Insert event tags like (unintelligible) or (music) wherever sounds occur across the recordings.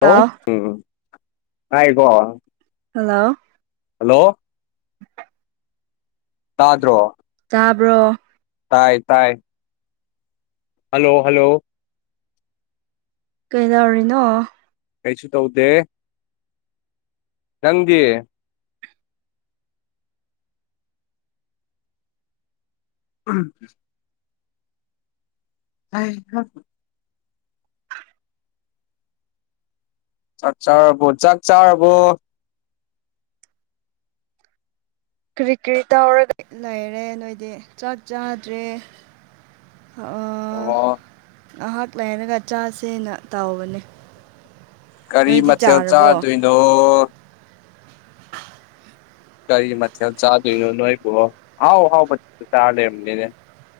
Hello ꯎꯝ ꯇꯥꯏ ꯀꯣ ꯍꯜꯂꯣ! ꯍꯜꯂꯣ! ꯇꯥꯗ꯭ꯔꯣ? ꯇꯥꯕ꯭ꯔꯣ? ꯇꯥꯏ ꯇꯥꯏ! ꯍꯜꯂꯣ! ꯍꯜꯂꯣ! ꯀꯩꯗꯧꯔꯤꯅꯣ? ꯀꯩꯁꯨ ꯇꯧꯗꯦ ꯅꯪꯗꯤ ꯎꯝ ꯑ (unintelligible) ꯆꯥꯛ ꯆꯥꯔꯔꯕꯣ ꯆꯥꯛ ꯆꯥꯔꯔꯕꯣ? ꯀꯔꯤ ꯀꯔꯤ ꯇꯧꯔꯒ ꯂꯩꯔꯦ ꯅꯣꯏꯗꯤ ꯆꯥꯛ ꯆꯥꯗ꯭ꯔꯦ ꯑ ꯑꯣ ꯉꯍꯥꯛ ꯂꯩꯔꯒ ꯆꯥꯁꯦꯅ ꯇꯧꯕꯅꯦ ꯀꯔꯤ ꯅꯣꯏꯗꯤ ꯃꯊꯦꯜ ꯆꯥꯔꯕꯣ ꯆꯥꯗꯣꯏꯅꯣ ꯀꯔꯤ ꯃꯊꯦꯜ ꯆꯥꯗꯣꯏꯅꯣ ꯅꯣꯏꯕꯣ ꯑꯍꯥꯎ ꯍꯥꯎꯕ ꯆꯥꯔ ꯂꯩꯔꯝꯗꯩꯅꯦ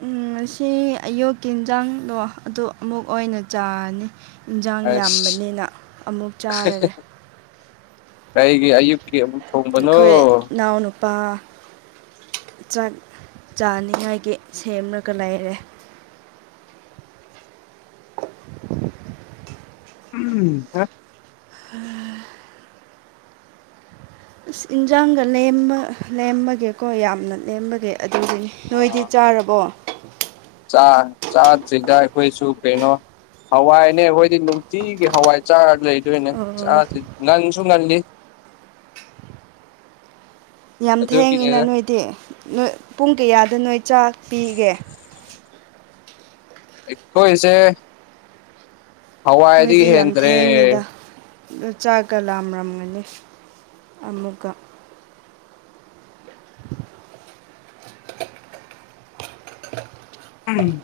ꯎꯝ ꯉꯁꯤ ꯑꯌꯨꯀꯤ ꯏꯟꯁꯥꯡꯗꯣ ꯑꯗꯨ ꯑꯃꯨꯛ ꯑꯣꯏꯅ ꯆꯥꯔꯅꯤ ꯏꯟꯁꯥꯡ ꯑꯁ ꯌꯥꯝꯕꯅꯤꯅ ꯑꯃꯨꯛ ꯆꯥꯔꯒꯦ ꯀꯩꯒꯤ ꯑꯌꯨꯛ (unintelligible) ꯑꯩꯈꯣꯏ ꯏꯅꯥꯎꯅꯨꯄꯥ ꯆꯥꯛ ꯆꯥꯅꯤꯡꯉꯥꯏꯒꯤ ꯁꯦꯝꯃꯒ ꯂꯩꯔꯦ ꯎꯝ (inaudible) ꯑꯁ ꯏꯟꯖꯥꯡꯒ ꯂꯦꯝꯕ ꯂꯦꯝꯕꯒꯤꯀꯣ ꯌꯥꯝꯅ ꯂꯦꯝꯕꯒꯤ ꯑꯗꯨꯒꯤꯅꯤ ꯅꯣꯏꯗꯤ ꯆꯥꯔꯕꯣ ꯆꯥ ꯆꯥꯗꯔꯤ ꯑꯩꯈꯣꯏꯁꯨ ꯀꯩꯅꯣ ꯍꯋꯥꯏꯅꯦ ꯑꯩꯈꯣꯏꯗꯤ ꯅꯨꯡꯇꯤꯒꯤ ꯍꯋꯥꯏ ꯆꯥꯔ ꯂꯩ ꯗꯨꯅꯦ ꯑꯣ ꯆꯥꯗ꯭ꯔꯤ ꯉꯟꯁꯨ ꯉꯜꯂꯤ ꯌꯥꯝ ꯊꯦꯡꯉꯤꯅ ꯑꯗꯨꯒꯤꯅꯤꯅ ꯅꯣꯏꯗꯤ ꯅꯣꯏ ꯄꯨꯡ ꯀꯌꯥꯗ ꯅꯣꯏ ꯆꯥꯛ ꯄꯤꯒꯦ ꯑꯩꯈꯣꯏꯁꯦ ꯍꯋꯥꯏꯗꯩ ꯍꯦꯟꯗ꯭ꯔꯦ ꯑꯗꯣ ꯆꯥꯛꯀ ꯂꯥꯝꯃꯝꯒꯅꯤ ꯑꯃꯨꯛꯀ (inaudible) ꯎꯝ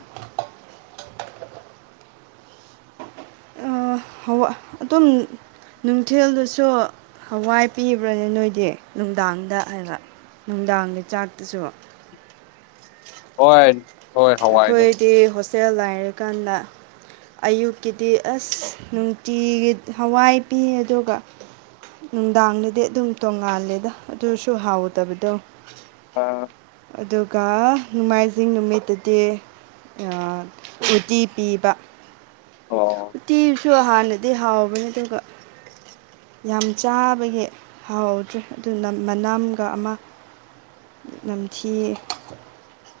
ꯍꯋꯥ ꯑꯗꯨꯝ ꯅꯨꯡꯊꯤꯜꯗꯁꯨ ꯍꯋꯥꯏ ꯄꯤꯕ꯭ꯔꯅꯦ ꯅꯣꯏꯗꯤ ꯅꯨꯡꯗꯥꯡꯗ ꯍꯥꯏꯕ ꯅꯨꯡꯗꯥꯡꯒꯤ ꯆꯥꯛꯇꯁꯨ ꯍꯣꯏ ꯍꯣꯏ ꯍꯋꯥꯏꯅꯦ ꯑꯩꯈꯣꯏꯗꯤ ꯍꯣꯁꯇꯦꯜ ꯂꯥꯏꯔꯀꯥꯟꯗ ꯑꯌꯨꯛꯀꯤꯗꯤ ꯑꯁ ꯅꯨꯡꯇꯤꯒꯤ ꯍꯋꯥꯏ ꯄꯤ ꯑꯗꯨꯒ ꯅꯨꯡꯗꯥꯡꯗꯗꯤ ꯑꯗꯨꯝ ꯇꯣꯡꯉꯥꯜꯂꯦꯗ ꯑꯗꯨꯁꯨ ꯍꯥꯎꯗꯕꯗꯣ ꯑꯥ ꯑꯗꯨꯒ ꯅꯣꯡꯃꯥꯏꯖꯤꯡ ꯅꯨꯃꯤꯠꯇꯗꯤ ꯇꯦ ꯑꯥ ꯎꯇꯤ ꯄꯤꯕ ꯑꯣ ꯎꯇꯤꯁꯨ ꯍꯥꯟꯅꯗꯤ ꯍꯥꯎꯕꯅꯦ ꯑꯗꯨꯒ ꯌꯥꯝ ꯆꯥꯕꯒꯤ ꯍꯥꯎꯗ꯭ꯔꯦ ꯑꯗꯨꯅ ꯃꯅꯝꯒ ꯑꯃ ꯅꯝꯊꯤꯌꯦ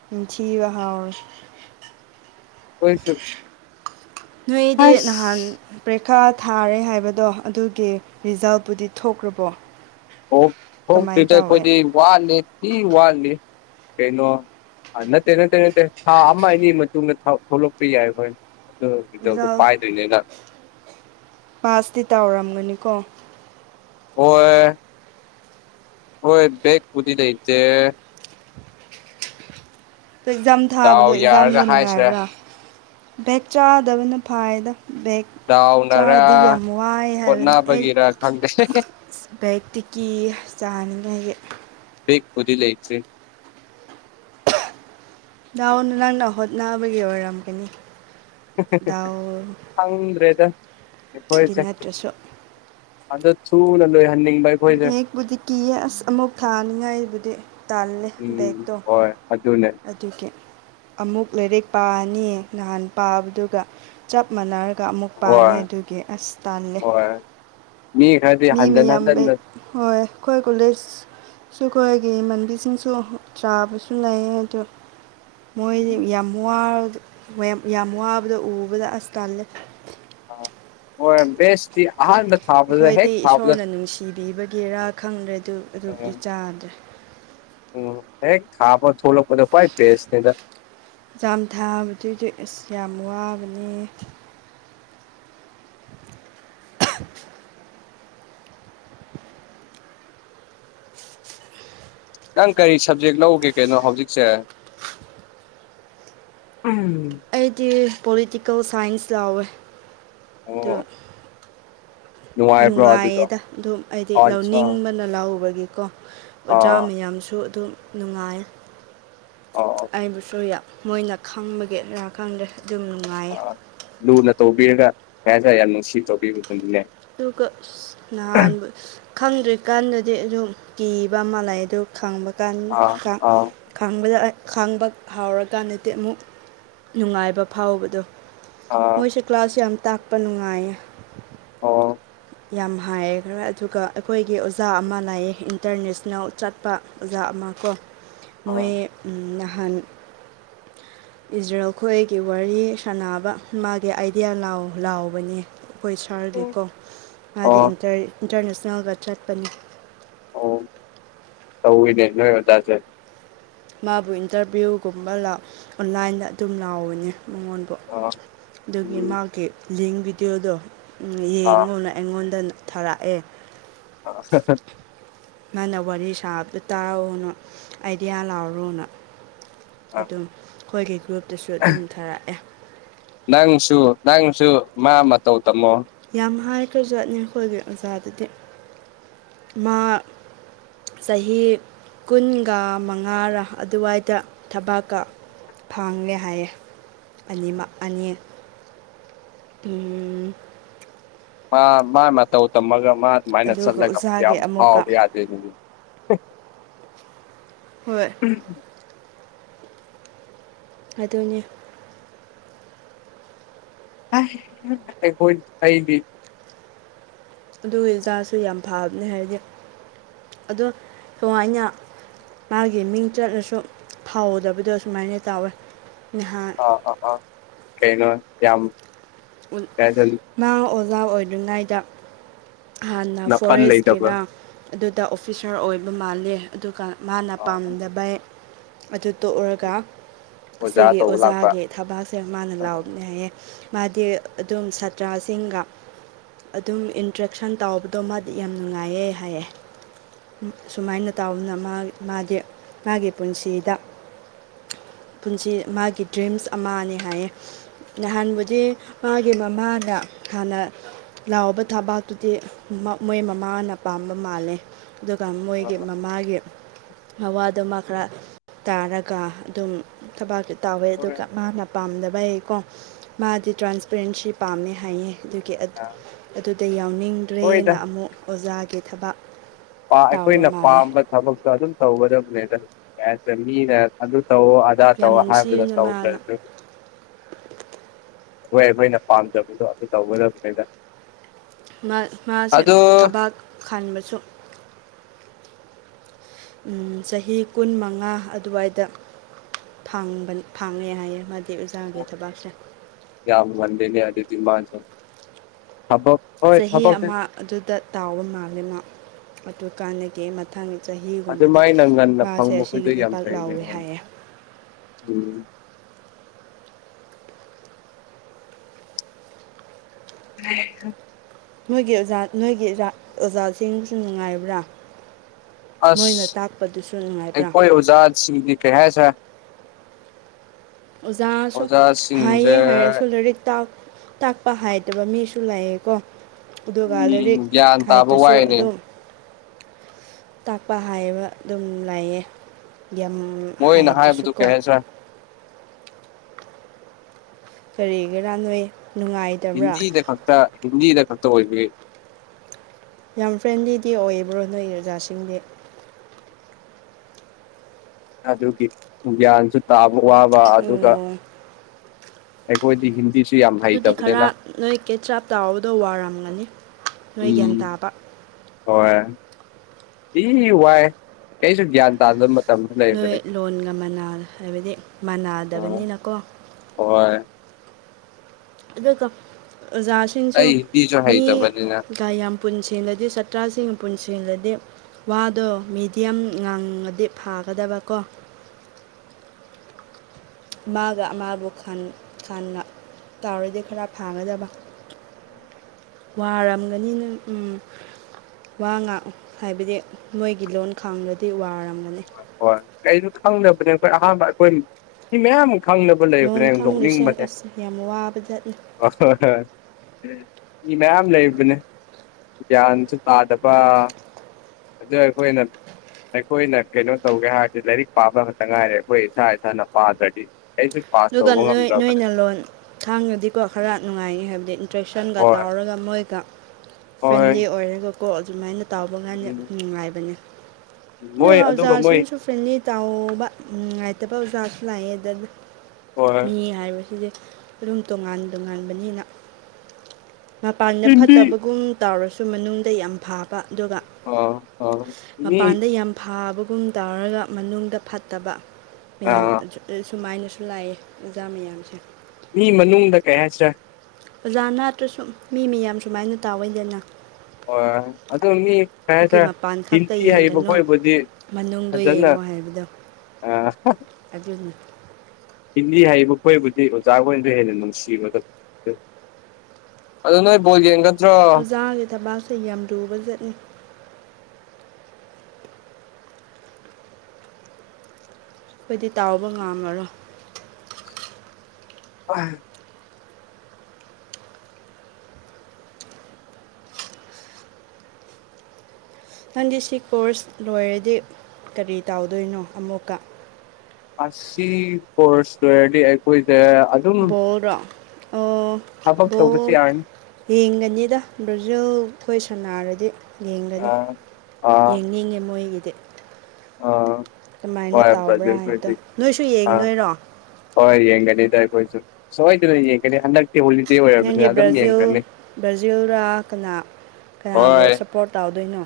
ꯅꯝꯊꯤꯕ ꯍꯥꯎ ꯑꯩꯈꯣꯏꯁꯨ ꯅꯣꯏꯗꯤ ꯑꯁ ꯅꯍꯥꯟ ꯄꯔꯤꯈꯥ ꯊꯥꯔꯦ ꯍꯥꯏꯕꯗꯣ ꯑꯗꯨꯒꯤ ꯔꯤꯖꯜꯄꯨꯗꯤ ꯊꯣꯛꯈ꯭ꯔꯕꯣ ꯊꯣ ꯀꯃꯥꯏꯅ ꯊꯣꯛꯇ꯭ꯔꯤꯗ ꯇꯧꯋꯦ ꯑꯩꯈꯣꯏꯗꯤ ꯋꯥꯠꯂꯤ ꯊꯤ ꯋꯥꯠꯂꯤ ꯀꯩꯅꯣ ꯅꯠꯇꯦ ꯅꯠꯇꯦ ꯅꯠꯇꯦ ꯊꯥ ꯑꯃ ꯑꯅꯤꯒꯤ ꯃꯇꯨꯡꯗ ꯊꯣꯛꯂꯛꯄ ꯌꯥꯏ ꯑꯩꯈꯣꯏ ꯑꯗꯨ ꯔꯤꯖꯜꯗꯨ ꯔꯤꯖꯜ ꯄꯥꯏꯗꯣꯏꯅꯤꯅ ꯄꯥꯁꯇꯤ ꯇꯧꯔꯝꯒꯅꯤꯀꯣ ꯍꯣꯏ ꯍꯣꯏ ꯕꯦꯒ ꯄꯨꯗꯤ ꯂꯩꯩꯇꯦ ꯑꯦꯛꯖꯥꯝ ꯗꯥꯎ ꯊꯥꯕꯗꯣ ꯑꯦꯛꯖꯥꯝꯗꯣ ꯌꯥꯔꯒ ꯍꯥꯏꯁꯤꯔꯥ ꯅꯨꯡꯉꯥꯏꯕ꯭ꯔꯥ ꯕꯦꯛ ꯆꯥꯗꯕꯅ ꯐꯥꯏꯗ ꯕꯦꯛ ꯗꯥꯎꯅꯔꯥ ꯆꯥꯔꯗꯤ ꯌꯥꯝ ꯋꯥ ꯍꯥꯏꯕꯅꯤ ꯑꯩ ꯍꯣꯠꯅꯕꯒꯤꯔ ꯈꯪꯗꯦ ꯕꯩꯛꯇꯤ ꯀꯤꯌꯦ ꯆꯥꯅꯤꯡꯉꯥꯏꯒꯤ ꯕꯦꯛ ꯄꯨꯗꯤ ꯂꯩꯇꯦ ꯅꯥꯎꯅ ꯅꯪꯅ ꯍꯣꯠꯅꯕꯒꯤ ꯑꯣꯏꯔꯝꯒꯅꯤ ꯗꯥꯎꯒꯤ ꯈꯪꯗ꯭ꯔꯦꯗ ꯑꯩꯈꯣꯏꯁꯦ ꯅꯠꯇ꯭ꯔꯁꯨ ꯑꯗꯣ ꯊꯨꯅ ꯂꯣꯏꯍꯟꯅꯤꯡꯕ ꯑꯩꯈꯣꯏꯁꯦ ꯕꯦꯛꯄꯨꯗꯤ ꯀꯤꯌꯦ ꯑꯁ ꯑꯃꯨꯛ ꯊꯥꯅꯤꯉꯥꯏꯕꯨꯗꯤ ꯇꯜꯂꯦ ꯎꯝ ꯕꯦꯛꯇꯣ ꯍꯣꯏ ꯑꯗꯨꯅꯦ ꯑꯗꯨꯒꯤ ꯑꯃꯨꯛ ꯂꯥꯏꯔꯤꯛ ꯄꯥꯅꯤ ꯅꯍꯥꯟ ꯄꯥꯕꯗꯨꯒ ꯆꯞ ꯃꯥꯟꯅꯔꯒ ꯑꯃꯨꯛ ꯄꯥꯅꯤ ꯍꯣꯏ ꯑꯗꯨꯒꯤ ꯑꯁ ꯇꯜꯂꯦ ꯍꯣꯏ ꯃꯤ ꯈꯥꯗꯤ ꯃꯤ ꯍꯥꯟꯗꯟ ꯍꯥꯟꯗꯟ ꯃꯤꯌꯥꯝꯕꯩ ꯅ ꯍꯣꯏ ꯑꯩꯈꯣꯏ ꯀꯣꯂꯦꯖ ꯁꯨ ꯑꯈꯣꯏꯒꯤ ꯏꯃꯥꯟꯅꯕꯤꯁꯤꯡꯁꯨ ꯆꯥꯕꯁꯨ ꯂꯩꯌꯦ ꯑꯗꯨ ꯃꯣꯏꯗꯤ ꯌꯥꯝ ꯋꯥꯕꯗꯨ ꯌꯥꯝ ꯋꯥꯕꯗ ꯎꯕꯗ ꯑꯁ ꯇꯜꯂꯦ (unintelligible) ꯕꯦꯁꯇꯤ ꯑꯍꯥꯟꯕ ꯊꯥꯕꯗ ꯍꯦꯛ ꯑꯩꯈꯣꯏꯗꯤ ꯊꯥꯕꯗ ꯏꯁꯣꯔꯅ ꯅꯨꯡꯁꯤꯕꯤꯕꯒꯤꯔꯥ ꯈꯪꯗ꯭ꯔꯦ ꯑꯗꯨ ꯑꯗꯨꯗꯤ ꯎꯝ ꯆꯥꯗ꯭ꯔꯦ ꯎꯝ ꯍꯦꯛ ꯊꯥꯕ ꯊꯣꯛꯂꯛꯄꯅ ꯈ꯭ꯋꯥꯏ ꯕꯦꯖꯅꯤꯗ ꯖꯥꯝ ꯊꯥꯕꯗꯨꯗꯤ ꯑꯁ ꯌꯥꯝ ꯋꯥꯕꯅꯦ (inaudible) ꯅꯪ ꯀꯔꯤ ꯁꯕꯖꯦꯛ ꯂꯧꯒꯦ ꯀꯩꯅꯣ ꯍꯧꯖꯤꯛꯁꯦ ꯎꯝ ꯑꯩꯗꯤ ꯄꯣꯂꯤꯇꯤꯀꯦꯜ ꯁꯥꯏꯟꯁ ꯂꯧꯋꯦ ꯑꯗꯨ ꯅꯨꯡꯉꯥꯏꯕ꯭ꯔꯣ ꯑꯗꯨꯗꯣ ꯅꯨꯡꯉꯥꯏꯌꯦꯗ ꯑꯗꯨꯝ ꯑꯩꯗꯤ ꯑꯠꯁꯥ ꯂꯧꯅꯤꯡꯕꯅ ꯂꯧꯕꯒꯤꯀꯣ ꯑꯣꯖꯥ ꯑꯥ ꯃꯌꯥꯝꯁꯨ ꯑꯗꯨꯝ ꯅꯨꯡꯉꯥꯏ ꯑꯣ ꯑꯣ ꯑꯩꯕꯨꯁꯨ ꯌꯥ ꯃꯣꯏꯅ ꯈꯪꯕꯒꯤꯔꯥ ꯈꯪꯗꯦ ꯑꯗꯨꯝ ꯅꯨꯡꯉꯥꯏ ꯑꯥ ꯂꯨꯅ ꯇꯧꯕꯤꯔꯒ (unintelligible) ꯌꯥꯝ ꯅꯨꯡꯁꯤ ꯇꯧꯕꯤꯕꯗꯨꯅꯤꯅꯦ ꯑꯗꯨꯒ ꯅꯍꯥꯟ ꯈꯪꯗ꯭ꯔꯤꯀꯥꯟꯗꯗꯤ ꯑꯗꯨꯝ ꯀꯤꯕ ꯑꯃ ꯂꯩ ꯑꯗꯨ ꯈꯪꯕ ꯑꯥ ꯀꯥꯟꯗ ꯑꯥ ꯈꯥꯡꯕꯗ ꯈꯥꯡꯕ ꯍꯥꯎꯔꯀꯥꯟꯗꯗꯤ ꯑꯃꯨꯛ ꯅꯨꯡꯉꯥꯏꯕ ꯐꯥꯎꯕꯗꯣ ꯑꯥ ꯃꯣꯏꯁꯦ ꯀ꯭ꯂꯥꯁ ꯌꯥꯝ ꯇꯥꯛꯄ ꯅꯨꯡꯉꯥꯏꯌꯦ ꯑꯣ ꯌꯥꯝ ꯍꯥꯏꯌꯦ ꯈꯔ ꯑꯗꯨꯒ ꯑꯩꯈꯣꯏꯒꯤ ꯑꯣꯖꯥ ꯑꯃ ꯂꯩꯌꯦ ꯏꯟꯇꯔꯅꯦꯁꯅꯦꯜ ꯆꯠꯄ ꯑꯣꯖꯥ ꯑꯃ ꯀꯣ ꯑꯥ ꯃꯣꯏ ꯅꯍꯥꯟ ꯏꯖꯔꯦꯜ ꯈꯣꯏꯒꯤ ꯋꯥꯔꯤ ꯁꯥꯟꯅꯕ ꯃꯥꯒꯤ ꯑꯥꯏꯗꯤꯌꯥ ꯂꯥꯎ ꯂꯥꯎꯕꯅꯤ ꯑꯩꯈꯣꯏ ꯁꯔꯒꯤꯀꯣ ꯃꯥꯗꯤ ꯑꯣ ꯏꯟꯇꯔ ꯏꯟꯇꯔꯅꯦꯁꯅꯦꯜꯒ ꯆꯠꯄꯅꯤ ꯑꯣ ꯇꯧꯏꯅꯦ ꯅꯣꯏ ꯑꯣꯖꯥꯁꯦ ꯃꯥꯕꯨ ꯏꯟꯇꯔꯚ꯭ꯌꯨꯒꯨꯝꯕ ꯂꯧ ꯑꯣꯟꯂꯥꯏꯟꯗ ꯑꯗꯨꯝ ꯂꯧꯕꯅꯤ ꯃꯉꯣꯟ ꯑ ꯑꯗꯨꯒꯤ ꯎꯝ ꯃꯥꯒꯤ ꯂꯤꯡ ꯚꯤꯗꯤꯑꯣꯗꯣ ꯑ ꯌꯦꯡꯉꯣꯅꯦ ꯑꯩꯉꯣꯟꯗ ꯊꯥꯔꯛꯑꯦ (unintelligible) ꯃꯥꯅ ꯋꯥꯔꯤ ꯁꯥꯕꯗꯨ ꯇꯥꯎꯅ ꯑꯥꯏꯗꯤꯌꯥ ꯂꯥꯎꯔꯨꯅ ꯑ ꯑꯗꯨꯝ ꯑꯩꯈꯣꯏꯒꯤ ꯒ꯭ꯔꯨꯞꯇꯁꯨ ꯑꯗꯨꯝ ꯊꯥꯔꯛꯑꯦ ꯅꯪꯁꯨ ꯅꯪꯁꯨ ꯃꯥ ꯃꯇꯧ ꯇꯝꯃꯣ ꯌꯥꯝ ꯍꯥꯏꯈ꯭ꯔꯖꯥꯠꯅꯤ ꯑꯈꯣꯏꯒꯤ ꯑꯣꯖꯥꯗꯗꯤ ꯃꯥ ꯆꯍꯤ ꯀꯨꯟꯒ ꯃꯉꯥꯔ ꯑꯗꯨꯋꯥꯏꯗ ꯊꯕꯛꯀ ꯐꯪꯉꯦ ꯍꯥꯏꯌꯦ ꯑꯅꯤꯃꯛ ꯑꯅꯤ ꯎꯝ ꯃꯥ ꯃꯥ ꯃꯇꯧ ꯇꯝꯃꯒ ꯃꯥ ꯑꯗꯨꯃꯥꯏꯅ ꯑꯗꯨꯒ ꯆꯠꯂꯒ ꯑꯣꯖꯥꯒꯤ ꯌꯥꯝ ꯑꯃꯨꯛꯀ ꯍꯥꯎꯕ ꯌꯥꯗꯦꯅꯤꯅꯦ ꯍꯣꯏ ꯎꯝ ꯎꯝ ꯑꯗꯨꯅꯤ (unintelligible) ꯍꯥꯏꯗꯤ ꯑꯗꯨꯒꯤ ꯏꯖꯥꯁꯨ ꯌꯥꯝ ꯐꯕꯅꯦ ꯍꯥꯏꯕꯗꯤ ꯑꯗꯣ ꯁꯨꯃꯥꯏꯅ ꯃꯥꯒꯤ ꯃꯤꯡ ꯆꯠꯂꯁꯨ ꯐꯥꯎꯗꯕꯗꯣ ꯁꯨꯃꯥꯏꯅ ꯇꯧꯋꯦ ꯅꯍꯥ ꯑꯥ ꯑꯥ ꯑꯥ ꯀꯩꯅꯣ ꯌꯥꯝ ꯎꯟ ꯀꯩ ꯍꯥꯏꯁꯤꯔ ꯃꯥ ꯑꯣꯖꯥ ꯑꯣꯏꯗ꯭ꯔꯤꯉꯩꯗ ꯍꯥꯟꯅ ꯅꯥꯄꯟ ꯂꯩꯇꯕ ꯐꯣꯔꯦꯁꯀꯤꯔ ꯑꯗꯨꯗ ꯑꯣꯐꯤꯁꯥꯔ ꯑꯣꯏꯕ ꯃꯥꯂꯦ ꯑꯗꯨꯒ ꯃꯥꯅ ꯑ ꯄꯥꯝꯗꯕꯩ ꯑꯗꯨ ꯇꯣꯛꯔꯒ ꯑꯣꯖꯥ ꯁꯤꯒꯤ ꯇꯧꯕ ꯂꯥꯛꯄ ꯑꯣꯖꯥꯒꯤ ꯊꯕꯛꯁꯦ ꯃꯥꯅ ꯑ ꯂꯥꯎꯕꯅꯦ ꯍꯥꯏꯌꯦ ꯃꯥꯗꯤ ꯑꯗꯨꯝ ꯁꯥꯇ꯭ꯔꯁꯤꯡꯒ ꯑꯗꯨꯝ ꯏꯟꯇ꯭ꯔꯦꯛꯁꯟ ꯇꯥꯎꯕꯗꯣ ꯃꯥꯗꯤ ꯌꯥꯝ ꯅꯨꯡꯉꯥꯏꯌꯦ ꯍꯥꯏꯌꯦ ꯁꯨꯃꯥꯏꯅ ꯇꯥꯎꯅ ꯃꯥ ꯃꯥꯗꯤ ꯃꯥꯒꯤ ꯄꯨꯟꯁꯤꯗ ꯄꯨꯟꯁꯤ ꯃꯥꯒꯤ ꯗ꯭ꯔꯤꯝꯁ ꯑꯃꯅꯦ ꯍꯥꯏꯌꯦ ꯅꯍꯥꯟꯕꯨꯗꯤ ꯃꯥꯒꯤ ꯃꯃꯥꯅ ꯍꯥꯟꯅ ꯂꯥꯎꯕ ꯊꯕꯥꯛꯇꯨꯗꯤ ꯃꯣꯏ ꯃꯃꯥꯅ ꯄꯥꯝꯕ ꯃꯥꯜꯂꯦ ꯑꯗꯨꯒ ꯑ ꯃꯣꯏꯒꯤ ꯃꯃꯥꯒꯤ ꯃꯋꯥꯗꯣ ꯃꯥ ꯈꯔ ꯇꯥꯔꯒ ꯑꯗꯨꯝ ꯊꯕꯥꯛꯇꯤ ꯇꯥꯎꯋꯦ ꯍꯣꯏ ꯑꯗꯨꯒ ꯃꯥꯅ ꯄꯥꯝꯗꯕꯩ ꯀꯣ ꯃꯥꯗꯤ ꯇ꯭ꯔꯥꯟꯁꯄꯦꯔꯦꯟꯁꯤ ꯄꯥꯝꯃꯦ ꯍꯥꯏꯌꯦ ꯑꯗꯨꯒꯤ ꯑꯗ ꯑ ꯑꯗꯨꯗ ꯍꯣꯏꯗ ꯌꯥꯎꯅꯤꯡꯗ꯭ꯔꯦꯅ ꯑꯃꯨꯛ ꯑꯣꯖꯥꯒꯤ ꯊꯕꯛ ꯑꯥ ꯇꯧꯕ ꯑꯩꯈꯣꯏꯅ ꯃꯥꯜꯂꯦ ꯄꯥꯝꯕ ꯊꯕꯛꯇꯣ ꯑꯗꯨꯝ ꯇꯧꯒꯗꯕꯝꯅꯦꯗ ꯀꯩꯍꯥꯏꯇꯔꯦ ꯃꯤꯅ ꯑꯗꯨ ꯇꯧꯑꯣ ꯗꯥ ꯌꯥꯝ ꯇꯧꯑꯣ ꯍꯥꯢꯕꯗꯣ ꯅꯨꯡꯁꯤꯅ ꯃꯥꯅ ꯇꯧꯗ꯭ꯔꯁꯨ ꯍꯣꯏ ꯑꯩꯈꯣꯏꯅ ꯄꯥꯝꯖꯕꯗꯣ ꯑꯗꯨ ꯇꯧꯒꯗꯕꯅꯤꯗ ꯃꯥ ꯃꯥꯁꯦ ꯑꯗꯣ ꯊꯕꯥꯛ ꯈꯟꯕꯁꯨ ꯎꯝ ꯆꯍꯤ ꯀꯨꯟꯃꯉꯥ ꯑꯗꯨꯋꯥꯏꯗ ꯐꯪꯕꯅꯤ ꯐꯪꯉꯦ ꯍꯥꯏꯌꯦ ꯃꯥꯗꯤ ꯑꯣꯖꯥꯒꯤ ꯊꯕꯛꯁꯦ ꯌꯥꯝ ꯉꯟꯗꯦꯅꯦ ꯑꯗꯨꯗꯤ ꯃꯖꯦ ꯊꯕꯛ ꯍꯣꯏ ꯆꯍꯤ ꯊꯕꯛꯇꯤ ꯑꯃ ꯑꯗꯨꯗ ꯇꯥꯎꯕ ꯃꯥꯜꯂꯦ ꯃꯥ ꯑꯗꯨ ꯀꯥꯟꯅꯗꯦ ꯃꯊꯪ ꯆꯍꯤꯒꯨꯝꯕꯗ ꯑꯗꯨꯃꯥꯏꯅ ꯉꯟꯅ ꯃꯥꯁꯦ ꯐꯪꯕ ꯁꯤꯒꯤ ꯈꯣꯏꯗꯣ ꯌꯥꯝ ꯊꯕꯛ ꯐꯩꯅꯦ ꯂꯧꯋꯦ ꯑꯩꯉꯣꯟꯗ ꯍꯥꯏꯌꯦ ꯎꯝ (inaudible) ꯅꯣꯏꯒꯤ ꯑꯣꯖꯥ ꯅꯣꯏꯒꯤ ꯖꯥ ꯑꯣꯖꯥꯁꯤꯡꯁꯨ ꯅꯨꯡꯉꯥꯏꯕ꯭ꯔꯥ ꯃꯣꯏꯅ ꯑꯁ ꯇꯥꯛꯄꯗꯨꯁꯨ ꯅꯨꯡꯉꯥꯏꯕ꯭ꯔꯥ ꯑꯩꯈꯣꯏ (unintelligible) ꯑꯣꯖꯥꯁꯨ ꯑꯣꯖꯥꯁꯤꯡꯁꯦ ꯍꯥꯏꯌꯦ ꯍꯥꯏꯔꯁꯨ ꯂꯥꯏꯔꯤꯛ ꯇꯥꯛ ꯇꯥꯛ ꯄꯥ ꯍꯩꯇꯕ ꯃꯤꯁꯨ ꯂꯩꯌꯦꯀꯣ ꯑꯗꯨꯒ ꯂꯩꯔꯤꯛ ꯎꯝ ꯒ꯭ꯌꯥꯟ ꯇꯥꯕ ꯍꯥꯏꯇ꯭ꯔꯁꯨ ꯋꯥꯏꯅꯦ ꯑꯗꯨꯝ ꯇꯥꯛꯄ ꯍꯥꯏꯕ ꯑꯗꯨꯝ ꯂꯩꯌꯦ ꯌꯥꯝ ꯃꯣꯏꯅ ꯍꯥꯏꯕꯗꯨ ꯍꯩꯇ꯭ꯔꯁꯨꯀꯣ ꯀꯩ ꯍꯥꯏꯁꯥ ꯀꯔꯤꯒꯤꯔꯥ ꯅꯣꯏ ꯅꯨꯉꯥꯏ ꯍꯤꯟꯗꯤꯗ ꯈꯛꯇ ꯍꯤꯟꯗꯤꯗ ꯈꯛꯇ ꯑꯣꯏꯕꯩ ꯌꯥꯝ ꯐ꯭ꯔꯦꯟꯂꯤꯗꯤ ꯑꯣꯏꯕ꯭ꯔꯣ ꯅꯣꯏ ꯑꯣꯖꯥꯁꯤꯡꯗꯤ ꯑꯗꯨꯒꯤ ꯒ꯭ꯌꯥꯟꯁꯨ ꯇꯥꯕ ꯋꯥꯕ ꯑꯗꯨꯒ ꯑꯩꯈꯣꯏꯗꯤ ꯍꯤꯟꯗꯤꯁꯨ ꯌꯥꯝ ꯑꯗꯨꯗꯤ ꯈꯔ ꯍꯩꯇꯕꯅꯤꯅ ꯅꯣꯏ ꯀꯦꯠꯆꯥꯞ ꯇꯥꯎꯕꯗꯣ ꯋꯥꯔꯝꯒꯅꯤ ꯅꯣꯏ ꯒ꯭ꯌꯥꯟ ꯎꯝ ꯇꯥꯕ ꯍꯣꯏ ꯏ ꯋꯥꯏ ꯀꯩꯁꯨ ꯒ꯭ꯌꯥꯟ ꯇꯥꯗ ꯃꯠ ꯅꯣꯏ ꯂꯣꯟꯉ ꯃꯅꯥ ꯍꯥꯏꯕꯗꯤ ꯑ ꯃꯥꯟꯅꯗꯕꯅꯤꯅꯀꯣ ꯍꯣꯏ ꯑꯗꯨꯒ ꯑꯣꯖꯥꯁꯤꯡꯁꯨ ꯑꯩ ꯍꯤꯟꯗꯤꯁꯨ ꯃꯤ ꯍꯩꯇꯕꯅꯤꯅ ꯀꯥ ꯌꯥꯝ ꯄꯨꯟꯁꯤꯜꯂꯗꯤ ꯁꯇ꯭ꯔꯥꯁꯤꯡꯒ ꯄꯨꯟꯁꯤꯜꯂꯗꯤ ꯋꯥꯗꯣ ꯃꯦꯗꯤꯌꯝ ꯉꯥꯡꯉꯗꯤ ꯐꯥꯒꯗꯕ ꯀꯣ ꯃꯥꯒ ꯑꯃꯥꯕꯨ ꯈꯟ ꯈꯟꯅ ꯇꯥꯎꯔꯗꯤ ꯈꯔ ꯐꯒꯗꯕ ꯋꯥꯔꯝꯒꯅꯤ ꯅꯪ ꯎꯝ ꯋꯥ ꯉꯥꯛ ꯍꯥꯏꯕꯗꯤ ꯃꯣꯏꯒꯤ ꯂꯣꯟ ꯈꯪꯔꯗꯤ ꯋꯔꯝꯒꯅꯤ ꯍꯣꯏ ꯀꯩꯅꯣ ꯈꯪꯗꯕꯅꯦ ꯑꯩꯈꯣꯏ ꯑꯍꯥꯟꯕ ꯑꯩꯈꯣꯏ ꯃꯤ ꯃꯌꯥꯝ ꯈꯪꯅꯕ ꯂꯩꯕꯅꯦ ꯂꯣꯟ ꯈꯪꯗ꯭ꯔꯤꯁꯦ ꯅꯣꯛꯅꯤꯡꯕꯅꯦ ꯑꯁ ꯌꯥꯝ ꯋꯥꯕ ꯖꯥꯠꯅꯤ ꯍꯣꯏ ꯍꯣꯏ ꯃꯤ ꯃꯌꯥꯝ ꯂꯩꯕꯅꯦ ꯒ꯭ꯌꯥꯟꯁꯨ ꯇꯥꯗꯕ ꯑꯗꯨ ꯑꯩꯈꯣꯏꯅ ꯑꯩꯈꯣꯏꯅ ꯀꯩꯅꯣ ꯇꯧꯒꯦ ꯍꯥꯏꯔꯗꯤ ꯂꯥꯏꯔꯤꯛ ꯄꯥꯕ ꯈꯛꯇ ꯉꯥꯏꯔꯦ ꯑꯩꯈꯣꯏ ꯏꯁꯥ ꯏꯁꯥꯅ ꯄꯥꯗ꯭ꯔꯗꯤ ꯑꯩꯁꯨ ꯄꯥꯁ ꯑꯗꯨꯒ ꯇꯧꯕ ꯅꯣꯏ ꯉꯝꯗ꯭ꯔꯕꯅꯦ ꯅꯣꯏꯅ ꯂꯣꯟ ꯈꯪꯉꯗꯤꯀꯣ ꯈꯔ ꯅꯨꯡꯉꯥꯏꯅꯤ ꯍꯥꯏꯕꯗꯤ ꯇ꯭ꯔꯦꯁꯟꯒ ꯍꯣꯏ ꯇꯧꯔꯒ ꯃꯣꯏꯒ ꯍꯣꯏ ꯐ꯭ꯔꯦꯟꯂꯤ ꯑꯣꯏꯔꯒꯀꯣ ꯑꯗꯨꯃꯥꯏꯅ ꯇꯥꯎꯕ ꯉꯥꯟꯗ ꯎꯝ ꯅꯨꯡꯉꯥꯏꯕꯅꯦ ꯑꯗꯣ ꯃꯣꯏ ꯑꯗꯨꯒ ꯃꯣꯏ ꯑꯣꯖꯥꯁꯤꯡꯁꯨ ꯐ꯭ꯔꯦꯟꯂꯤ ꯇꯥꯎꯕ ꯅꯨꯉꯥꯏꯇꯕ ꯑꯣꯖꯥꯥꯁꯨ ꯂꯥꯛꯑꯦ ꯑꯗ ꯍꯣꯏ ꯃꯤ ꯍꯥꯏꯕꯁꯤꯗꯤ ꯑꯗꯨꯝ ꯇꯣꯉꯥꯟ ꯇꯣꯉꯥꯟꯕꯅꯤꯅ ꯃꯄꯥꯟꯗ ꯍꯤꯟꯗꯤ ꯐꯠꯇꯕꯒꯨꯝ ꯇꯧꯔꯁꯨ ꯃꯅꯨꯡꯗ ꯌꯥꯝ ꯐꯕ ꯑꯗꯨꯒ ꯑ ꯑ ꯃꯤ ꯃꯄꯥꯟꯗ ꯌꯥꯝ ꯐꯕꯒꯨꯝ ꯇꯧꯔꯒ ꯃꯅꯨꯡꯗ ꯐꯠꯇꯕ ꯑ ꯃꯌꯥꯝ ꯑꯗꯨ ꯁꯨꯃꯥꯏꯅꯁꯨ ꯂꯥꯛꯌꯦ ꯑꯣꯖꯥ ꯃꯌꯥꯝꯁꯦ ꯃꯤ ꯃꯅꯨꯡꯗ ꯀꯩ ꯍꯥꯏꯁꯤꯔꯥ ꯑꯣꯖꯥ ꯅꯠꯇ꯭ꯔꯁꯨ ꯃꯤ ꯃꯌꯥꯝ ꯁꯨꯃꯥꯏꯅ ꯇꯥꯑꯣꯏꯗꯅ ꯑꯣ ꯑꯗꯨ ꯃꯤ ꯀꯩ ꯑꯗꯨꯒꯤ ꯍꯇꯥ ꯃꯄꯥꯟ ꯈꯛꯇ ꯍꯤꯟꯗꯤ ꯍꯩꯕ ꯌꯦꯡꯒꯅꯨ ꯈꯣꯏꯕꯨꯗꯤ ꯃꯅꯨꯡꯗꯣ ꯐꯖꯅ ꯌꯦꯡꯉꯣ ꯍꯥꯏꯕꯗꯣ ꯑ ꯍꯥ ꯑꯗꯨꯅꯤ ꯍꯤꯟꯗꯤ ꯍꯩꯕ ꯈꯣꯏꯕꯨꯗꯤ ꯑꯣꯖꯥꯈꯣꯏꯅ ꯍꯦꯟꯅ ꯅꯨꯡꯁꯤꯕꯗꯨ ꯑꯗꯨ ꯅꯣꯏ ꯕꯣꯜ ꯌꯦꯡꯒꯟ ꯑꯣꯖꯥꯒꯤ ꯊꯕꯥꯛꯁꯦ ꯌꯥꯝ ꯂꯨꯕ ꯆꯠꯂꯤ ꯈꯣꯏꯗꯤ ꯇꯥꯎꯕ ꯉꯥꯝꯃꯔꯣꯏ ꯍ ꯅꯪꯗꯤ ꯁꯤ ꯀꯣꯔꯁ ꯂꯣꯏꯔꯗꯤ ꯀꯔꯤ ꯇꯧꯗꯣꯏꯅꯣ ꯑꯃꯨꯛꯀ ꯑꯁꯤ ꯀꯣ꯭ꯔꯁ ꯂꯣꯢꯔꯗꯤ ꯑꯩꯈꯣꯏꯁꯦ ꯑꯗꯨꯝ ꯕꯣꯜꯔꯣ ꯑꯣ ꯊꯕꯛ ꯕꯣꯜ ꯇꯧꯕꯁꯨ ꯌꯥꯔꯅꯤ ꯌꯦꯡꯒꯅꯤꯗ ꯕ꯭ꯔꯥꯖꯤꯜ ꯈꯣꯏ ꯁꯅꯥꯔꯗꯤ ꯌꯦꯡꯒꯅꯤ ꯑꯥ ꯑꯥ ꯌꯦꯡꯅꯤꯡꯉꯦ ꯃꯣꯏꯒꯤꯗꯤ ꯑꯥ ꯀꯃꯥꯏꯅ ꯍꯣꯏ ꯇꯥꯎꯕ꯭ꯔꯥ ꯕ꯭ꯔꯥꯖꯤꯜ ꯈꯣꯏꯗꯤ ꯍꯥꯏꯗꯣ ꯅꯣꯏꯁꯨ ꯑꯥ ꯌꯦꯡꯗꯣꯏꯔꯣ ꯍꯣꯏ ꯌꯦꯡꯒꯅꯤꯗ ꯑꯩꯈꯣꯏꯁꯨ ꯁꯣꯏꯗꯅ ꯌꯦꯡꯀꯅꯤ ꯍꯟꯗꯛ ꯑꯦ ꯍꯣꯂꯤꯗꯦ ꯑꯣꯏ ꯅꯪꯗꯤ ꯕ꯭ꯔꯥꯖꯤꯜ ꯕ꯭ꯔꯥꯖꯤꯜꯔ ꯀꯅꯥ ꯀꯅꯥꯕꯨ ꯍꯣꯏ ꯁꯞꯄꯣꯔꯠ ꯇꯧꯗꯣꯏꯅꯣ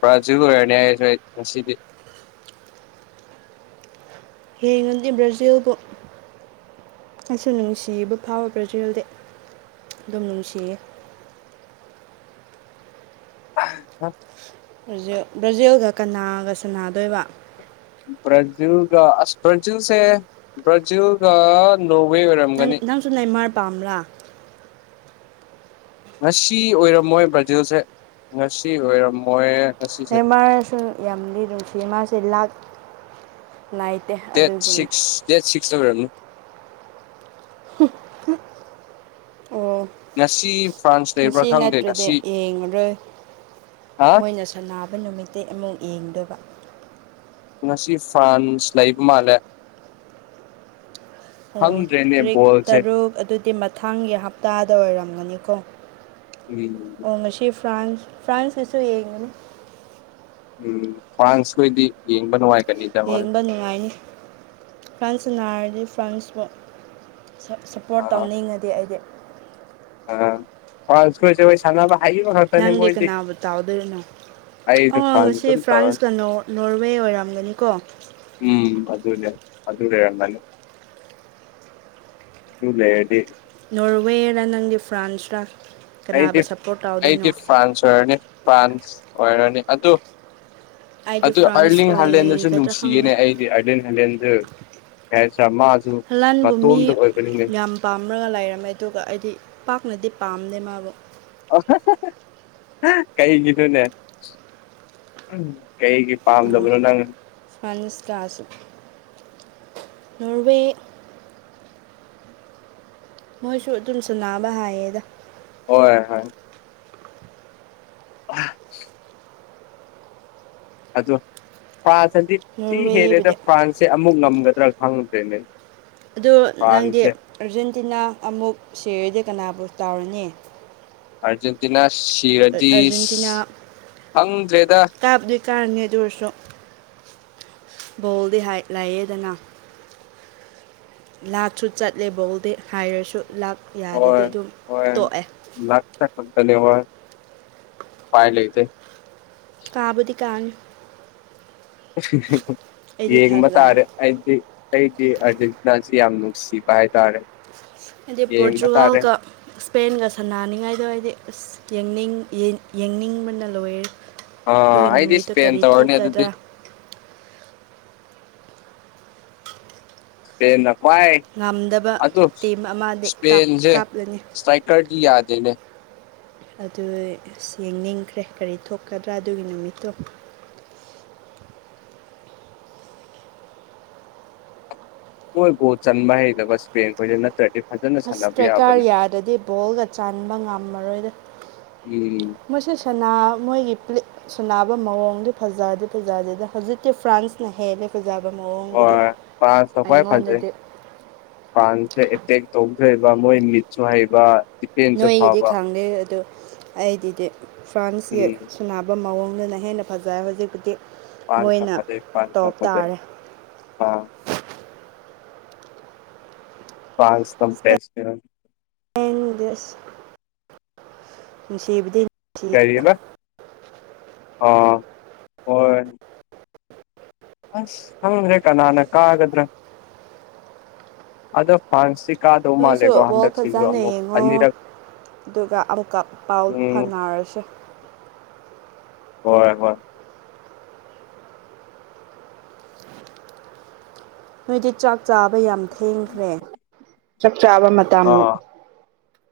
ꯕ꯭ꯔꯥꯖꯤꯜ ꯑꯣꯏꯔꯅꯤ ꯑꯩꯁꯨ ꯑꯩ ꯉꯁꯤꯗꯤ ꯍꯦꯡꯉꯗꯤ ꯕ꯭ꯔꯥꯖꯤꯜꯕꯨ ꯑꯩꯁꯨ ꯅꯨꯡꯁꯤꯕ ꯐꯥꯎꯋꯦ ꯕ꯭ꯔꯖꯤꯜꯗꯤ ꯑꯗꯨꯝ ꯅꯨꯡꯁꯤꯌꯦ ꯑꯥꯍꯥ ꯑꯔꯖꯤꯜ ꯕ꯭ꯔꯥꯖꯤꯜꯒ ꯀꯅꯥꯒ ꯁꯥꯅꯗꯣꯏꯕ ꯕ꯭ꯔꯥꯖꯤꯜꯒ ꯑꯁ ꯕ꯭ꯔꯥꯖꯤꯜꯁꯦ ꯕ꯭ꯔꯥꯖꯤꯜꯒ ꯅꯣꯋꯦ ꯑꯣꯏꯔꯝꯒꯅꯤ ꯑꯗꯨ ꯅꯦꯃꯥꯔ ꯄꯥꯝꯕ꯭ꯔꯥ ꯉꯁꯤ ꯑꯣꯏꯔꯝꯃꯣꯏ ꯕ꯭ꯔꯥꯖꯤꯜꯁꯦ ꯉꯁꯤ ꯑꯣꯏꯔꯝꯃꯣꯏ ꯉꯁꯤꯁꯦ ꯅꯦꯃꯥꯔꯁꯨ ꯌꯥꯝꯗꯤ ꯅꯨꯡꯁꯤꯌꯦ ꯃꯥꯁꯦ ꯂꯥꯛ ꯂꯩꯇꯦ ꯗꯦꯠ ꯑꯗꯨꯒꯤꯅꯤ ꯁꯤꯛꯁ ꯗꯦꯠ ꯁꯤꯛꯁꯇ ꯑꯣꯏꯔꯝꯅꯤ ꯑꯣ ꯉꯁꯤ ꯐ꯭ꯔꯥꯟꯁ ꯂꯩꯕ꯭ꯔꯥ ꯉꯁꯤ ꯈꯪꯗꯦ ꯅꯠꯇ꯭ꯔꯗꯤ ꯉꯁꯤ ꯌꯦꯡꯉꯔꯣꯏ ꯑ ꯃꯣꯏꯅꯁꯨ__ ꯁꯅꯥꯕ ꯅꯨꯃꯤꯠꯇꯩ ꯑꯃꯨꯛ ꯑꯦꯡꯗꯣꯏꯕ ꯉꯁꯤ ꯐ꯭ꯔꯥꯟꯁ ꯂꯩꯕ ꯃꯥꯜꯂꯦ ꯑꯣ ꯈꯪꯗ꯭ꯔꯦꯅꯦ ꯇ꯭ꯔꯤꯛ ꯕꯣꯜꯁꯦ ꯇꯔꯨꯛ ꯑꯗꯨꯗꯤ ꯃꯊꯪꯒꯤ ꯍꯞꯇꯥꯗ ꯑꯣꯏꯔꯝꯒꯅꯤꯀꯣ ꯎꯝ ꯑꯣ ꯉꯁꯤ ꯐ꯭ꯔꯥꯟꯁ ꯐ꯭ꯔꯥꯟꯁꯀꯤꯁꯨ ꯌꯦꯡꯉꯅꯤ ꯎꯝ ꯐ꯭ꯔꯥꯟꯁꯈꯣꯏꯗꯤ ꯌꯦꯡꯕ ꯅꯨꯡꯉꯥꯏ ꯌꯦꯡꯕ ꯅꯨꯡꯉꯥꯏꯅꯤ ꯐ꯭ꯔꯥꯟꯁ ꯁꯥꯟꯅꯥꯔꯗꯤ ꯐ꯭ꯔꯥꯟꯁꯄꯨ ꯁꯥ ꯁꯞ__ ꯄꯣꯔ꯭ꯠ ꯑꯥ ꯇꯧꯅꯤꯡꯉꯗꯤ ꯑꯩꯗꯤ ꯑꯥ ꯐ꯭ꯔꯥꯟꯁꯈꯣꯏꯁꯨ ꯏꯁꯥꯟꯅꯕ ꯍꯩꯕ ꯉꯥꯛ__ ꯅꯪꯗꯤ ꯀꯅꯥꯕꯨ ꯇꯥꯎꯗꯣꯏꯅꯣ ꯑꯩꯁꯨ ꯑꯣ ꯐ꯭ꯔꯥꯟꯁ ꯉꯁꯤ ꯑꯗꯨꯝ ꯇꯧꯔꯅꯤ ꯐ꯭ꯔꯥꯟꯁꯀ ꯅꯣ ꯅꯣꯔꯋꯦ ꯑꯣꯏꯔꯝꯒꯅꯤꯀꯣ ꯎꯝ ꯑꯗꯨꯅꯦ ꯑꯗꯨ ꯂꯩꯔꯝꯒꯅꯤ ꯗꯨ ꯂꯩꯔꯗꯤ ꯅꯣꯔꯋꯦꯔ ꯅꯪꯗꯤ ꯐ꯭ꯔꯥꯟꯁꯔꯥ ꯑꯩꯗꯤ ꯑꯩꯗꯤ ꯐ꯭ꯔꯥꯟꯁ ꯑꯣꯏꯔꯅꯤ ꯐ꯭ꯔꯥꯟꯁ ꯑꯣꯏꯔꯅꯤ ꯑꯗꯨ__ ꯑꯩꯗꯤ ꯑꯗꯨ ꯐ꯭ꯔꯥꯟꯁ ꯑꯥꯔꯂꯤꯡ ꯍꯥꯂꯦꯟꯗꯨꯁꯨ ꯑꯣꯏꯒꯗ꯭ꯔꯥ ꯈꯪꯗꯦ ꯅꯨꯡꯁꯤꯌꯦꯅꯦ ꯑꯩꯗꯤ ꯑꯥꯔꯂꯤꯟ ꯍꯥꯂꯦꯟꯗꯣ ꯑꯦ ꯁꯥ ꯃꯥꯖꯨ ꯍꯂꯥꯟꯕꯨ ꯃꯤ ꯃꯇꯣꯝꯗ ꯑꯣꯏꯕꯅꯤꯅꯦ ꯌꯥꯝ ꯄꯥꯝꯔꯒ ꯂꯩꯔꯝꯃꯦ ꯑꯗꯨꯒ ꯑꯩꯗꯤ ꯄꯥꯛꯅꯗꯤ ꯄꯥꯝꯗꯦ ꯃꯥꯕꯨ ꯀꯩꯒꯤꯅꯣꯅꯦ ꯎꯝ ꯀꯩꯒꯤ ꯄꯥꯝꯗꯕꯅꯣ ꯅꯪ ꯐ꯭ꯔꯥꯟꯁꯀꯁꯨ ꯅꯣꯔꯋꯦ ꯃꯣꯏꯁꯨ ꯑꯗꯨꯝꯁꯨ ꯁꯅꯥꯕ ꯍꯥꯏꯌꯦꯗ ꯍꯣꯏ ꯍꯣꯏ ꯑꯥ ꯑꯗꯣ ꯐꯥꯁꯁꯖꯤ ꯁꯤ ꯍꯦꯜꯂꯦꯗ ꯅꯣꯔꯋꯦꯕꯨꯗꯤ ꯐꯥꯟꯁꯦ ꯑꯃꯨꯛ ꯉꯝꯒꯗ꯭ꯔꯥ ꯈꯪꯗꯦꯅꯦ ꯑꯗꯣ ꯅꯪꯗꯤ ꯑꯔꯖꯦꯟꯇꯤꯅꯥ ꯑꯃꯨꯛ ꯁꯤꯔꯗꯤ ꯀꯅꯥꯕꯨ ꯇꯥꯎꯔꯅꯤ ꯑꯥꯔꯖꯦꯟꯇꯤꯅꯥ ꯁꯤꯔꯗꯤꯁ ꯑꯥꯔꯖꯦꯟꯇꯤꯅꯥ ꯈꯪꯗ꯭ꯔꯦꯗ ꯀꯥꯕꯨꯗꯤ ꯀꯥꯔꯅꯤ ꯑꯗꯨ ꯑꯣꯏꯔꯁꯨ ꯕꯣꯜꯗꯤ ꯍꯥꯏꯠ ꯂꯩꯑꯦꯗꯅ ꯂꯥꯛꯁꯨ ꯆꯠꯂꯦ ꯕꯣꯜꯗꯤ ꯍꯥꯏꯔꯁꯨ ꯂꯥꯛ ꯌꯥꯗ꯭ꯔꯗꯤ ꯑꯗꯨꯝ ꯇꯣꯛꯑꯦ ꯂꯥꯛ (unintelligible) ꯄꯥꯏ ꯂꯩꯇꯦ ꯀꯥꯕꯨꯗꯤ ꯀꯥꯅꯤ (unintelligible) (unintelligible) ꯑꯩꯗꯤ ꯌꯦꯡꯕ ꯊꯥꯖꯩ ꯇꯥꯔꯦ ꯑꯩꯗꯤ ꯑꯩꯗꯤ ꯑꯔꯖꯦꯟꯇꯤꯅꯥꯁꯤ ꯌꯥꯝ ꯅꯨꯡꯁꯤꯕ ꯍꯥꯏꯇꯥꯔꯦ ꯑꯦꯗꯤ ꯌꯦꯡꯕ ꯇꯥꯔꯦ ꯄꯣꯔꯆꯨꯒꯜꯀ ꯏꯁꯄꯦꯟꯒ ꯁꯥꯟꯅꯅꯤꯡꯉꯥꯏꯗꯣ ꯑꯩꯗꯤ ꯑꯁ ꯌꯦꯡꯅꯤꯡ ꯌꯦꯡ ꯌꯦꯡꯅꯤꯡꯕꯅ ꯂꯣꯏꯔꯦ (unintelligible) ꯑꯣ ꯑꯗꯨꯒꯤ ꯑꯩꯗꯤ ꯅꯨꯃꯤꯠꯇꯣ ꯏꯁꯄꯦꯟ ꯀꯔꯤ ꯇꯧꯔꯅꯤ ꯑꯗꯨꯗꯤ ꯊꯣꯛꯀꯗ꯭ꯔꯥ ꯄꯦꯟꯅ ꯈ꯭ꯋꯥꯏ ꯉꯝꯗꯕ ꯑꯗꯨ ꯇꯤꯝ ꯑꯃꯗꯤ ꯏꯁꯄꯦꯟꯁꯦ ꯀꯥꯞꯂꯅꯤ ꯁꯇ꯭ꯔꯥꯏꯀꯔꯗꯤ ꯌꯥꯗꯦꯅꯦ ꯑꯗꯨ ꯑꯁ ꯌꯦꯡꯅꯤꯡꯈ꯭ꯔꯦ ꯀꯔꯤ ꯊꯣꯛꯀꯗ꯭ꯔꯥ ꯑꯗꯨꯒꯤ ꯅꯨꯃꯤꯠꯇꯨ ꯃꯣꯏ ꯒꯣꯜ ꯆꯟꯕ ꯍꯩꯇꯕ ꯏꯁꯄꯦꯟ ꯈꯣꯏꯗ ꯅꯠꯇ꯭ꯔꯗꯤ ꯐꯖꯅ ꯁꯥꯟꯅꯕ ꯌꯥꯕꯅꯦ ꯗꯗꯤ ꯕꯣꯜꯒ ꯆꯟꯕ ꯉꯝꯃꯔꯣꯏꯗ ꯏ ꯃꯣꯏꯁꯨ ꯁꯥꯅ ꯃꯣꯏꯒꯤ ꯄ꯭ꯂꯦ ꯁꯅꯕꯥ ꯃꯑꯣꯡꯗꯨ ꯐꯖꯗꯤ ꯐꯖꯗꯦꯗ ꯍꯧꯖꯤꯛꯀꯤ ꯐ꯭ꯔꯥꯟꯁ ꯅ ꯍꯦꯜꯂꯦ ꯐꯖꯕ ꯃꯑꯣꯡꯕꯨꯗꯤ ꯍꯣꯏ ꯑꯩꯉꯣꯟꯗꯗꯤ ꯐꯥꯟꯁꯦ ꯑꯦꯇꯦꯛ ꯇꯧꯕꯗꯤ ꯃꯣꯏ ꯃꯤꯠꯁꯨ ꯍꯩꯕ ꯗꯤꯐꯦꯟꯁꯨ ꯅꯣꯏꯒꯤꯗꯤ ꯐꯕ ꯈꯥꯡꯗꯦ ꯑꯗꯨ ꯑꯩꯗꯤꯗꯤ ꯐ꯭ꯔꯥꯟꯁꯀꯤ ꯎꯝ ꯇꯥꯟꯅꯕ ꯃꯑꯣꯡꯗꯨꯅ ꯍꯦꯟꯅ ꯐꯖꯩ ꯍꯧꯖꯤꯛ ꯄꯨꯗꯤ ꯐꯥꯟꯁꯅ ꯐꯗꯦ ꯐꯥꯟꯁ ꯇꯥꯔꯦ (unintelligible) ꯐ꯭ꯔꯥꯟꯁ ꯇ (unintelligible) (unintelligible) ꯑꯁ ꯅꯨꯡꯁꯤꯕꯗꯤ ꯅꯨꯡꯁꯤ ꯀꯔꯤ ꯑꯕ ꯑꯣ ꯍꯣꯏ ꯑꯁ ꯈꯪꯗ꯭ꯔꯦ ꯀꯅꯥꯅ ꯀꯥꯒꯗ꯭ꯔꯥ ꯑꯗꯣ ꯐ꯭ꯔꯥꯟꯁꯁꯤ ꯀꯥꯗꯧ ꯃꯥꯜꯂꯦꯀꯣ ꯅꯣꯏꯁꯨ ꯕꯣꯜ ꯍꯟꯗꯛꯁꯤꯒꯨ ꯐꯖꯅ ꯑꯃꯨꯛ ꯌꯦꯡꯉꯣ ꯑꯅꯤꯔꯛ ꯑꯗꯨꯒ ꯑꯃꯨꯛꯀ ꯄꯥꯎ ꯎꯝ ꯐꯥꯎꯅꯔꯁꯦ ꯍꯣꯏ ꯍꯣꯏ ꯅꯣꯏꯗꯤ ꯆꯥꯛ ꯆꯥꯕ ꯌꯥꯝ ꯊꯦꯡꯈ꯭ꯔꯦ ꯆꯥꯛ ꯆꯕ ꯃ ꯇꯝ ꯑꯥ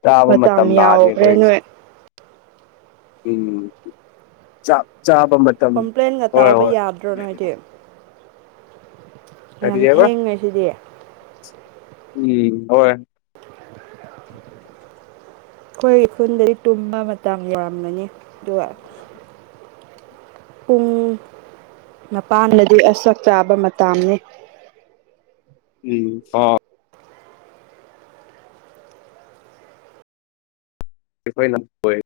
ꯆꯥꯕ ꯃꯇꯝ ꯂꯥꯛꯑꯅꯤ ꯌꯥꯎꯈ꯭ꯔꯦ ꯑꯩꯈꯣꯏꯁꯦ ꯅꯣꯏ ꯎꯝ ꯆꯥꯞ ꯆꯥꯕ ꯃ ꯀꯝꯄ꯭ꯂꯦꯟꯒ ꯇꯥꯎꯕ ꯌꯥꯗ꯭ꯔꯣ ꯅꯣꯏꯗꯤ ꯌꯥꯝ ꯀꯔꯤꯑꯕ ꯊꯦꯡꯉꯦ ꯁꯤꯗꯤ (unintelligible) ꯎꯝ ꯍꯣꯏ ꯑꯈꯣꯏꯒꯤ ꯈꯨꯜꯗꯗꯤ ꯇꯨꯝꯕ ꯃꯇꯝ ꯌꯥꯝꯔꯝꯒꯅꯤ ꯑꯗꯨꯒ ꯄꯨꯡ ꯃꯄꯥꯟꯗꯗꯤ ꯑꯁ ꯆꯥꯛ ꯆꯥꯕ ꯃꯇꯥꯝꯅꯦ ꯎꯝ ꯍꯣ ꯑꯩꯈꯣꯏꯅ (unintelligible)